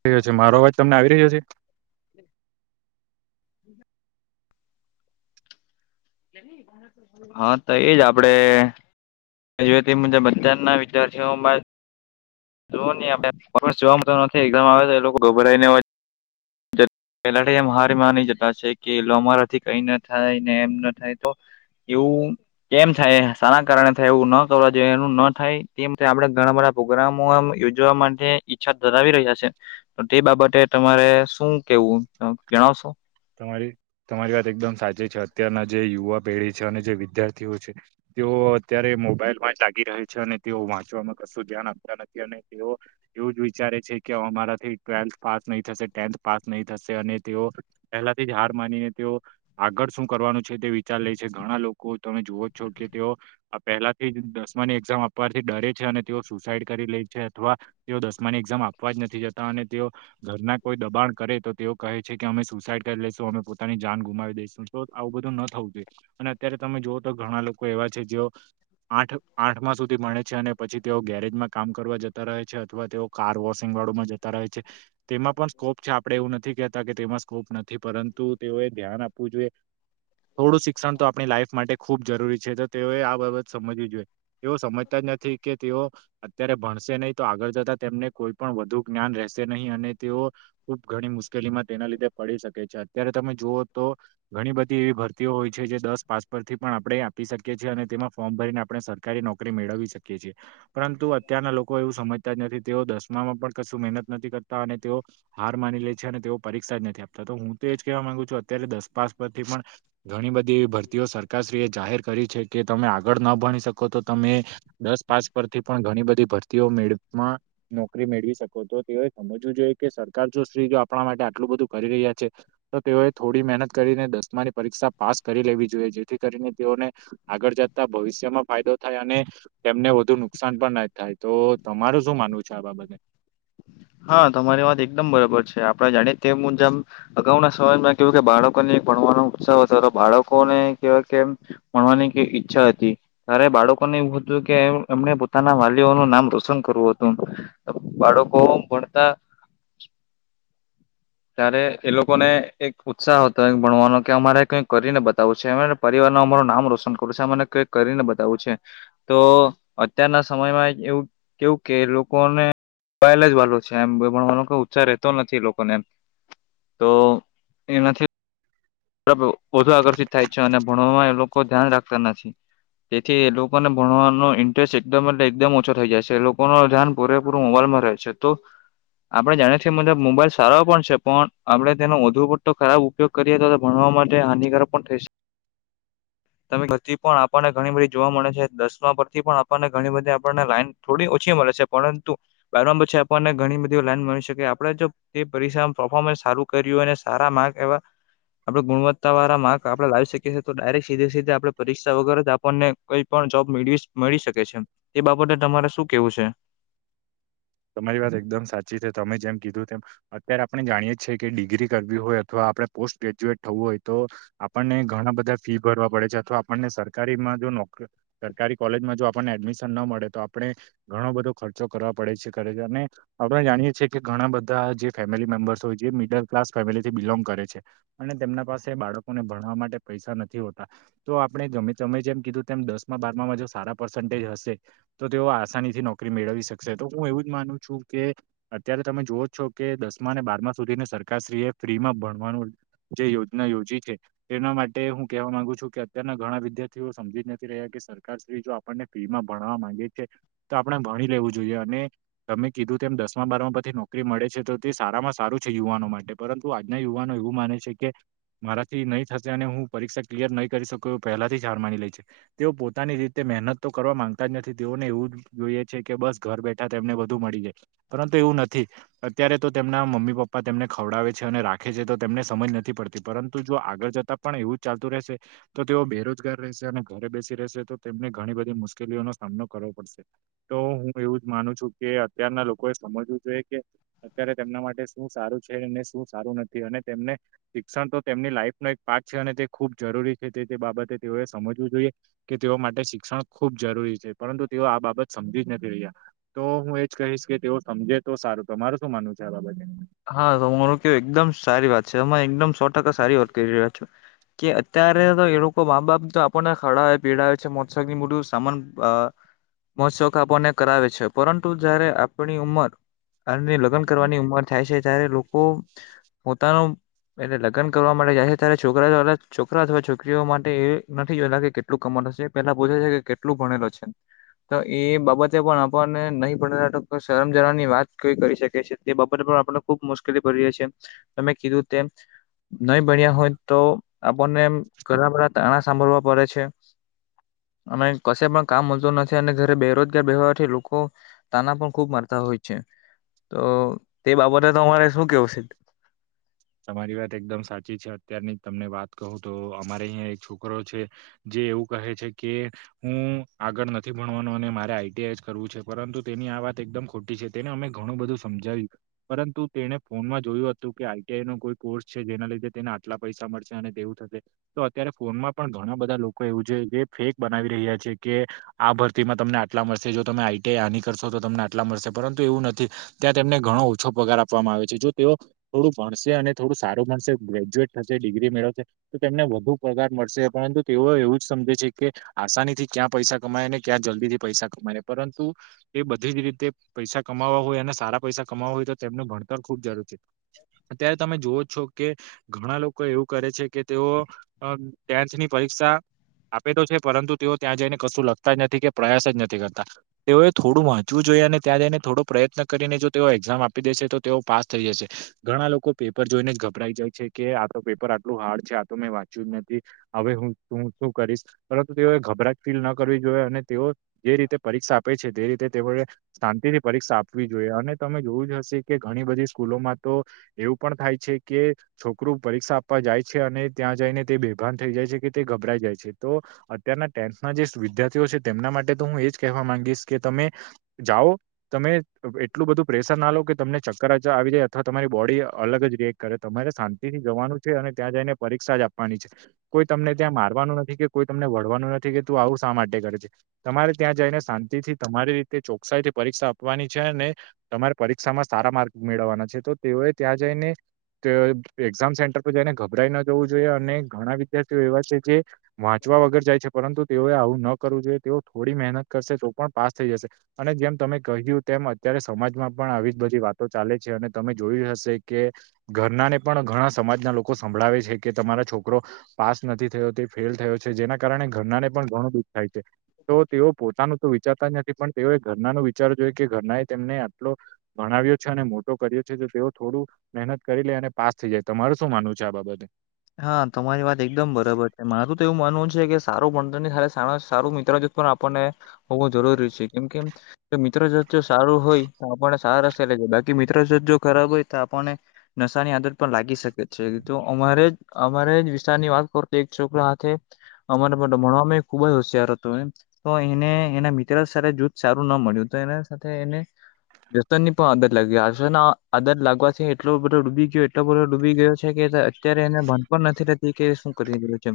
થયો છે મારો અવાજ તમને આવી રહ્યો છે. [inaudible] હા તો એજ આપડે તે વી જ રીત મુજબ અત્યારના વિદ્યાર્થીઓમાં [unintelligible] નથી એમ આવે એ લોકો ગભરાઈને [unintelligible] પેલાથી એમ હારી માની જતા છે કે અમારાથી કઈ ના થાય ને એમ ના થાય તો એવું કેમ થાય સાના કારણે થાય એવું ન થવા જોઈએ એ ન થાય તેમ આપણે ઘણા બધા પ્રોગ્રામો આમ યોજવા માટે ઈચ્છા ધરાવી રહ્યા છે તો તે બાબતે તમારે શું કેવું તમ જણાવશો. તમારી તમારી વાત એકદમ સાચી છે અત્યારના જે યુવા પેઢી છે અને જે વિદ્યાર્થીઓ છે. તેઓ અત્યારે મોબાઈલમાં જ લાગી રહે છે અને તેઓ વાંચવામાં કશું ધ્યાન આપતા નથી અને તેઓ એવું જ વિચારે છે કે અમારાથી ટ્વેલ્થ પાસ નહી થશે ટેન્થ પાસ નહી થશે અને તેઓ પહેલાથી જ હાર માનીને તેઓ આગળ શું કરવાનું છે તે વિચાર લે છે ઘણા લોકો તમે જુઓ છો કે તેઓ પહેલાથી દસમા ની એક્ઝામ આપવાથી ડરે છે અને તેઓ સુસાઈડ કરી લે છે અથવા તેઓ દસમાની એક્ઝામ આપવા જ નથી જતા અને તેઓ ઘરના કોઈ દબાણ કરે તો તેઓ કહે છે કે અમે સુસાઈડ કરી લેશું અમે પોતાની જાન ગુમાવી દઈશું તો આવું બધું ન થવું જોઈએ અને અત્યારે તમે જૂઓ તો ઘણા લોકો કોઈ એવા છે જે આઠ આઠમા સુધી ભણે છે અને પછી તેઓ ગેરેજમાં કામ કરવા જતા રહે છે. અથવા તેઓ કાર વોશિંગ વાળોમાં જતા રહે છે તેમાં પણ સ્કોપ છે આપડણે એવું નથી કેતા કે તેમાં સ્કોપ નથી પરંતુ તેઓએ ધ્યાન આપવું જોઈએ. થોડું શિક્ષણ તો આપણી લાઈફ માટે ખૂબ જરૂરી છે તો તેઓએ આ બાબત સમજવી જોઈએ તેઓ સમજતા જ નથી કે તેઓ અત્યારે ભણશે નહી તો આગળ જતા તેમને કોઈ પણ વધુ જ્ઞાન રહેશે નહી અને તેઓ ખુબ ઘણી મુશ્કેલ ગલી મા તેના લીધે પડી શકે છે અત્યારે તમે જુઓ તો ઘણી બધી એવી ભરતીઓ હોય છે જે દસ પાસ પર થી પણ આપણેે આપી શકીએ છી અને તેમાં ફોર્મ ભરીને આપણે સરકારી નોકરી મેળવી શકીએ છીએ. પરંતુ અત્યારના લોકો એવું સમજતા જ નથી તેઓ દસ દસમા માં પણ કશું મહેનત નથી કરતા અને તેઓ હાર માની લે છે અને તેઓ પરીક્ષા જ નથી આપતા. તો હું તો એજ કેવા માંગુ છું અત્યારે દસ પાસ પરથી પણ ઘણી બધી એવી ભરતીઓ સરકારશ્રીએ જાહેર કરી છે. કે તમે આગળ ના ભણી શકો તો તમે દસ પાસ પરથી પણ ઘણી બધી ભરતીઓ મેળમાં નોકરી મેળવી શકો તો તેય સમજવું જોઈએ કે સરકાર જો શ્રી જો આપણા માટે આટલું બધું કરી રહ્યા છે તો તેઓએ થોડી મહેનત કરીને દસમાની પરીક્ષા પાસ કરી લેવી જોઈએ જેથી કરીને તેઓ. આગળ જતાં ભવિષ્યમાં ફાયદો થાય અને તેમને વધુ નુકસાન પણ ના થાય તો મારું શું માનવું છે આ બાબતે હા તમારી વાત એકદમ બરાબર છે આપડા જાણીએ તે મુુંજમ અગાઉના સમયમાં કેવું કે બાળકોને. ભણવાનો ઉત્સવ હતો તો બાળકોને કેવાય કે ભણવાની ઈચ્છા હતી ત્યારે બાળકો. લોકોને એવું હતું કે એમને પોતાના વાલીઓનું નામ રોશન કરવું હતું બાળકો પડતા. ત્યારે એ લોકોને એક ઉત્સાહ હતો ભણવાનો કે અમારે કઈ કરીને બતાવું છે અમારે પરિવાર. અમારું નામ રોશન કરું છે અને કઈ કરીને બતાવું છે તો અત્યારના સમયમાં એવું. કેવું કે લોકોને [unintelligible] જ વાલો છે એમ ભણવાનો ઉત્સાહ રતો નથી લોકોને એમ. તો એનાથી. [inaudible] વધુ આકર્ષિત થાય છે અને ભણવામાં એ લોકો ધ્યાન રાખતા નથી. તેથી એ લોકોને ભણવાનો ઇન્ટરેસ્ટ એકદમ એટલે એકદમ ઓછો થઇ જાય છે લોકો નું ધ્યાન પૂરેપૂર મોબાઈલ. રહે છે તો. આપડે જાણીએ છીએ મુજબ મોબાઈલ સારા પણ છે પણ આપડે તેનો વધુ પડતો ખરાબ ઉપયોગ કરીએ તો. ભણવા માટે હાનિકારક પણ થઈ સ [unintelligible] તમે [inaudible] પણ આપણને ઘણી બધી જોવા મળે છે દસ માં પરથી પણ આપણને ઘણી બધી આપણને લાઈન થોડી ઓછી છે પરંતુ બારમા પછી આપણને ઘણી બધી લાઈન મળી શકે આપણેે જો પરીક્ષા પરફોર્મન્સ સારું કર્યું અને સારા માર્ક આવ્યા. આપણે ગુણવત્તા વાળા માર્ક આપણે લાવી શકીએ છી તો ડાયરેક્ટ સીધે સીધે આપણે પરીક્ષા વગર જ આપણને કોઈ પણ જોબ. [unintelligible] મળી શકે છે એ બાબતે તમારે શું કેવું છે. [unintelligible] તમારી વાત એકદમ સાચી છે તમે જેમ કીધું તેમ અત્યારે આપણે જાણીયે જ છે કે ડિગ્રી કરવી હોય અથવા. આપણે પોસ્ટ ગ્રેજ્યુએટ થવું હોય તો આપને ઘણા બધા ફી ભરવા પડે છે અથવા આપણને સરકારીમાં. [inaudible] સરકારી કોલેજમાં જો આપણને એડમિશન ના મળે તો આપણે ઘણો બધો ખર્ચો કરવા પડે છે. અને આપણે જાણીએ છએ કે ઘણા બધા જે ફેમિલી મેમ્બર્સ હોય જે મિડલ ક્લાસ ફેમિલીથી બિલોંગ કરે છે. [unintelligible] અને તેમના પાસે બાળકોને ભણાવવા માટે પૈસા નથી હોતા તો આપણે ગમે તમેં જેમ કધ. તેમ દસમાં બારમાં સારા પર્સન્ટેજ હશે તો તેઓ આસાની થી નોકરી મેળવી શકશે તો હું એવું. માનું છું કે અત્યારે તમે જોવો જ છો કે દસમા અને બારમા સુધીને સરકારશ્રી એ ફ્રીમાં ભણ [inaudible] જે યોજના યોજી છે તેના માટે હું કેહેવા માંગુ છું કે અત્યારના ઘણા વિદ્યાર્થીઓ સમજી. નથી રહ્યા કે સરકાર શ્રી જો આપણને ફી માં ભણવા માંગે છે તો આપણે ભણી લેવું જોઈએ અને તમે કીધું તેમમ દસમા બાર પછી નોકરી મળે છે તો તે સારામાં સારું છે યુવાનો માટે પરંતુ આજના યુવાનો એવું માને છે કે મારાથી નહી થશે અને હું પરીક્ષા ક્લિયર નહીં કરી શકું એ પહેલાથી જ હાર માની લે છે. તેઓ પોતાની રીતે મહેનત તો કરવા માંગતા જ નથી તેઓને એવું જ જોઈએ છે કે બસ ઘર બેઠા તેમને બું બધું મળ જાય પરંતુ એવું નથી અત્યારે તો તેમના મમ્મી પપ્પા તેમને ખવડાવે છે અને રાખે છે તો. અમને સમજ નથી પડતી પરંતુ જો આગળ જતા પણ એવું જ ચાલતું રહેશે તો તેઓ બેરોજગાર રહેશે અને. ઘરે બેસી રહેશે તો તેમને ઘણી બધી મુશ્કેલીઓનો સામનો કરવો પડશે તો હું એવું જ માનું છું. કે અત્યારના લોકોએ સમજવું જોઈએ કે અત્યારે તેમના માટે શું સારું છે ને શું સારું નથી અને. તેમને શિક્ષણ તો તેમની લાઈફ ન એક પાઠ છે અને તે ખુબ જરૂરી છે તે તે બાબતે તેઓએ સમજવું જોઈએ. કે તેઓ માટે શિક્ષણ ખૂબ જરૂરી છે પરંતુ તેઓ આ બાબત સમજી જ નથી રહ્યા. તો હું એજ કહીશ કે તેવું સમજે તો સારું તમારું શું માનવું છે આ બાબતે. હા તો માર કેવું એકદમ સારી વાત છે અમે એકદમ સો ટકા સારી વાત કરી રહ્યા છો. કે અત્યારે તો એ લોકો મા બાપ તો આપણને ખડા પીવડા છે મોત્સોખ્ મોટું સામાન અ મો શોખ આપને કરાવે છે પરંતુ જયારે આપણી ઉંમર આ લગ્ન કરવાની ઉંમર. જ્યારે લોકો પોતાનો. એને લગ્ન કરવા માટે જાય છે ત્યારે છોકરા [inaudible] છોકરા અથવા છોકરીઓ માટે એ નથી જોતા કેટલું કમાવુ. નસીબ પેલા પૂછે છે કે કેટલું ભણેલો છે. તો એ બાબતે પણ આપણને નહી પડે તો તો શરમ જર ની વાત કોઈ કરી શકે છે તે બાબતે. મને ભા આપણે ખુબ મુશ્કેલી પડી રહી છે તમે કીધું તેમ. નહી ભણ્યા હોય તો આપણને ઘણા બઘા તાણા સાંભળવા પડે છે. અમે કશે પણ કામ મળું નથી અને ઘરે બેરોજગાર બેવાથી લોકો તાના પણ ખૂબ મારતા હોય છે. તોઓ તે બાબતે તો તમારે શું કેવું છે. તમારી વાત એકદમ સાચી છે અત્યારની તમને વાત કહું તો અમારે અહીયા એક છોકરો છે જે. એવું કહે છે કે હું આગળ નથી ભણવાનું અને મારે આઈટીઆઈ જ કરવું છે પરંતુ તેની આ. વાત એકમ ખોટી છે તેને અમે ઘણું બધું સમજાવ્યું પરંતુ તેને ફોનમાં જોયું હતું કે આ. તેનો કોઈ કોર્સ છે જેના લીધે તેને આટલા પૈસા મળશે અને તેવું થશે તો અત્યારે ફોનમાં પણ ઘણા બધા લોકો. કોઈ એવું જે ફેક બનાવી રહ્યા છે કે આ ભરતીમાં તમને આટલા મળર્શે જો તમે આઈટીઆઈ આની કરશો. તો તો તમને આટલા મળશે પરંતુ એવું નથી ત્યાં તેમને ઘણો ઓછો પગાર આપવામાં આવે છે જો તેઓ થોડુંક. ભણશે અને થોડું સારું ભણશે ગ્રેજ્યુએટ થશે ડિગ્રી મેળવશે તો તેમને વધુ પગાર મળશે પરંતુ તે ઓ. તોએવું જ સમજે છે કે આસાની થી ક્યાં પૈસા કમાય ને ક્યાં જલ્દી થી પૈસા કમાય પરંતુ. એ બધી જ રીતે પૈસા કમાવવા હોય અને સારા પૈસા કમાવવા હોય તો તેમનું ભણતર ખુબ જરૂર છે. અત્યારે તમે જુવો છો કે ઘણા લોકો એવું કરે છે કે તેઓ અ ટેન્થની પરીક્ષા. આપે તો છે પરંતુ તેઓ ત્યાં જઈને કશું લગતા જ નથી કે પ્રયાસ જ નથી કરતા તેઓએ થોડું વાંચવું જોઈએ. હું ભી અને ત્યાં જઈને થોડો પ્રયત્ન કરીને જો તેઓ એક્ઝામ આપી દેશે તો તેઓ પાસ થઈ જશ. ઘણા લોકો પેપર જોઈને જ ગભરાઈ જાય છે કે આ તો પેપર આટલું હાર્ડ છે આ તો મેં વાંચ્યું જ નથી હવે હું. હું તું શું કરીશ પરંતુ તેઓએ ગભરાજ ફીલ ન કરવી જોઈએ અને તેઓ. જે રીતે પરીક્ષા આપે છે તે રીતે તેઓને. શાંતિથી પરીક્ષા આપવી જોઈએ અને તમે જોવું જ હશે કે ઘણી બધી સ્કૂલોમાં. તો એવું પણ થાય છે કે છોકરું પરીક્ષા આપવા જાય છે અને ત્યાં જઈને તે બેભાન થઈ જાય. કે તે ગભરાઈ જાય છે તો અત્યારના ટેન્થ ના જે વિદ્યાર્થીઓ છે તેમના માટે તો હું એ જ કહેવા માંગીશ. કે તમે જાઓ તમે એટલું બધું પ્રેશર ના લો કે તમને ચક્કર જ આવી જાય. આ તમારી બોડી અલગ જ રિએક્ટ કરે તમારે શાંતિ થી જવાનું છે અને ત્યાં જઈને પરીક્ષા જ આપવાની છે. કોઈ તમને ત્યાં મારવાનું નથી કે કોઈ તમને વળવાનું નથી કે તું આવું શા માટે કરે છે. તમારે ત્યાં જઈને શાંતિથી. તમારી રીતે ચોક્સાઈ થી પરીક્ષા આપવાની છે અનેને તમારે પરીક્ષામાં સારા માર્ક મેળવવાના છે. તો તેઓએ ત્યાં જઈને. તો એ એક્ઝામ સેન્ટર પર જઈને ગભરાઈ ન જવું જોઈએ અને ઘણા વિદ્યાર્થીઓ એવા છે જે. વાંચવા વગર જાય છે પરંતુ. તેઓએ આવું ન કરવું જોઈએ તેઓ થોડી મહેનત કરશે તો પણ પાસ થઈ જશે અને જેમ તમે કહ્યું તેમ અત્યારે. ત્યારે સમાજમાં પણ આવી જ બધી વાતો ચાલે છે અને. તમે જોયું હશે કે ઘરના ને પણ ઘણા સમાજના લોકો સંભળાવે છે કે તમારા છોકરો. પાસ નથી થયો તે ફેલ થયો છે જેના કારણે ઘરના ને પણ ઘણું દુઃખ થાય છે તો તેઓ પોતાનું તો. વિચારતા નથી પણ તેઓએ ઘરના નનો વિચાર જોય કે ઘરના એ તેમને આટલો ભણાવ્યો છે અને મોટો કર્યો. જુતો તેઓ થોડું મહેનત કરી લે અને પાસ થઈ જાય તમારે શું માનવું છે આ બાબતે. હા તમારી વાત એકદમ બરાબર છે મારું તો એવું માનવું છે કે સારું ભણતર ને સારું મિત્ર જો. પણ આપણને હોવું જરૂરી છે કેમ કે મિત્ર જો તે સારું હોય આપણને સારાશે. તે થીબાકી મિત્ર જો ખરાબ હોય તો આપણને નશાની આદત પણ લાગી શકે છે તો અમારે. અમારે જ વિસ્તારની વાત કરું તો એક છોકરા હાથે. અમારો ભાડો ભણવામાં ખુબ જ હોશિયાર હતું હે એ તો એને એના મિત્ર જ સરે જૂથ સારું ન મળ્યું હતું. તેના સાથે એને. રસન ની પણ આદર લાગી આસન આદર લાગવાથી એટલો બધો ડૂબી ગયો એટલો બધો ડૂબી ગયો છે કે. કેતા અત્યારે એને. હું પણ નથી રહેતી કે શું કરી એવું જેમ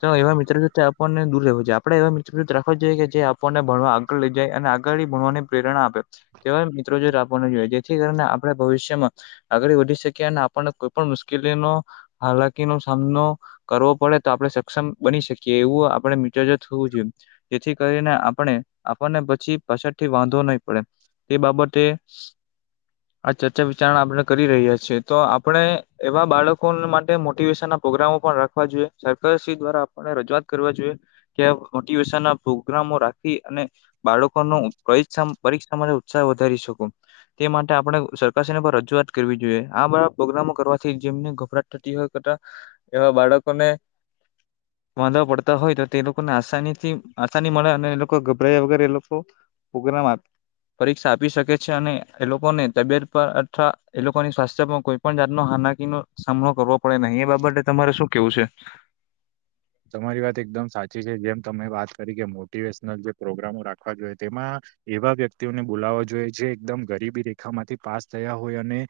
તો એવા મિત્ર આપણને દૂર રહે છે આપડે એવા મિત્ર રાખવા. કે જે જે આપણને ભણવા આગળ લઈ જાય અને આગળ ભણવાની પ્રેરણા આપે તેવા મિત્રો જો આપને જોઈએ. જેથી કરીને આપણે ભવિષ્યમાં આગળ વધી શકીયા અને આપણને કોઈ પણ મુશ્કેલીનો હાલજ. કે નો સામનો કરવો પડે તો આપણે સક્ષમ બની શકીએ એવું આપણે મિત્ર જોઠે થવું જોઈએ જેથી કરીને આપણે આપણને પછી પાછ થી વાંધો નહી પડે. તે બાબતે. આ ચર્ચા વિચારણા આપણે કરી રહ્યા છીએ તો આપણે એવા બાળકો માટે મોટ મોટીવેશન ના પ્રોગ્રામો પણ રાખવા જોઈએ સરકાર દ્વારા આપને રજૂઆત કરવા જોઈએ કે મોટિવેશન ના. પ્રગ્રામો રાખી અને બાળકો નો પરીક્ષા માટે ઉત્સાહ વધારી શકો તે માટે આપણે સરકાર સ પર રજૂઆત કરવી જોઈએ આ બધા પ્રોગ્રામો કરવાથી જેમને ગભરાટ થતી હોય. એવા બાળકો ને [unintelligible] વાંધા પડતા હોય તો તે લોકોને આસાનીથી આસાની મળે અને એ લોકો ગભરાયા વગર એ લોકો. પ્રોગ્રામ. પરીક્ષા આપી શકે છે અને એ લોકોને તબિયત પર અથવા એ લોકોની સ્વાસ્થ્યમાં કોઈ પણ જાતનો. હાલાકીનો સામનો કરવો પડે નહી એ બાબતે તમારે શું કેવું છે. તમારી વાત એકદમ સાચી છે જેમ તમે વાત કરી કે મોટિવેશનલ જે પ્રોગ્રામો રાખવા જોઈએ તેમાં. એવા વ્યક્તિઓને બોલાવવાો જોઈએ જે એકદમ ગરીબી રેખા માંથી પાસ થયા હોય અને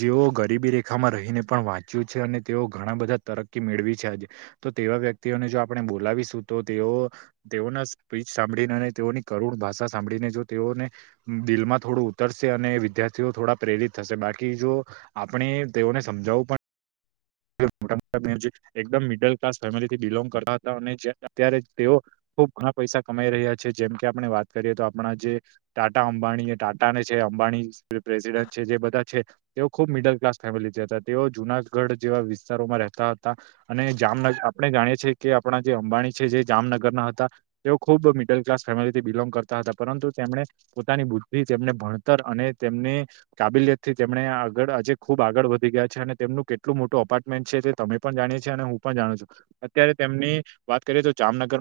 જેઓ. ગરીબી રેખામાં રહીને પણ વાંચ્યું છે અને તેઓ ઘણા બધા તરકી મેળવી છે આજે તો તેવા વ્યક્તિ. તેઓને જો આપણે બોલાવીશું તો તેઓ તેઓના સ્પીચ સાંભળીને અને તેઓની કરુણ ભાષા સાંભળી. તેઓને દિલમાં થોડું ઉતરશે અને વિદ્યાર્થીઓ થોડા પ્રેરિત થશે બાકી જો. આપણે તેઓને સમજાવવું પણ. મોટા મોટા એકમ મિડલ ક્લાસ ફેમિલીથી બિલોંગ કરતા હતા અને અત્યારે તેઓ. ખુબ ઘણા પૈસા કમાઈ રહ્યા છે જેમ કે આપણે વાત કરીએ તો આપણા જે ટાટા અંબાણી એ ટાટા ને છે. અંબાણી પ્રેસિડ છે જે બધા છે તેઓ ખુબ મિડલ ક્લાસ ફેમિલી હતા તેઓ જુનાગઢ. જેવા વિસ્તારોમાં રહેતા હતા અને જામનગર આપણે જાણીએ છીએ કે આપણા જે અંબાણી છે જે જામનગરના. તેઓ મિડલ ક્લાસ ફેમિથી બિલોંગ કરતા હતા પરંતુ તેમણે પોતાની બુદ્ધિ તેમને ભણ અને તેમની કાબિલિયત થી તેમને આગળ આજે ખુબ આગળ વધી ગયા છે અને તેમનું. એટલું મોટું અપાર્ટમેન્ટ છે તે તમે પણ જાણીએ છી અને હું પણ જાણું છું અત્યારે તેમની વાત કરીએ તો જામનગર.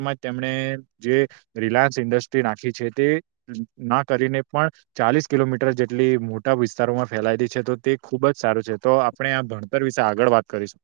રિલાયન્સ ઇન્ડ્રી નાખી છે તે ના કરીને પણ. ચાલીસ કિલોમીટર જેટલી મોટા વિસ્તારોમાં ફેલાયતી છે તો તે ખૂબ જ સારું છે તો આપણે આ ભણત. વિશે આગળ વાત કરીશું.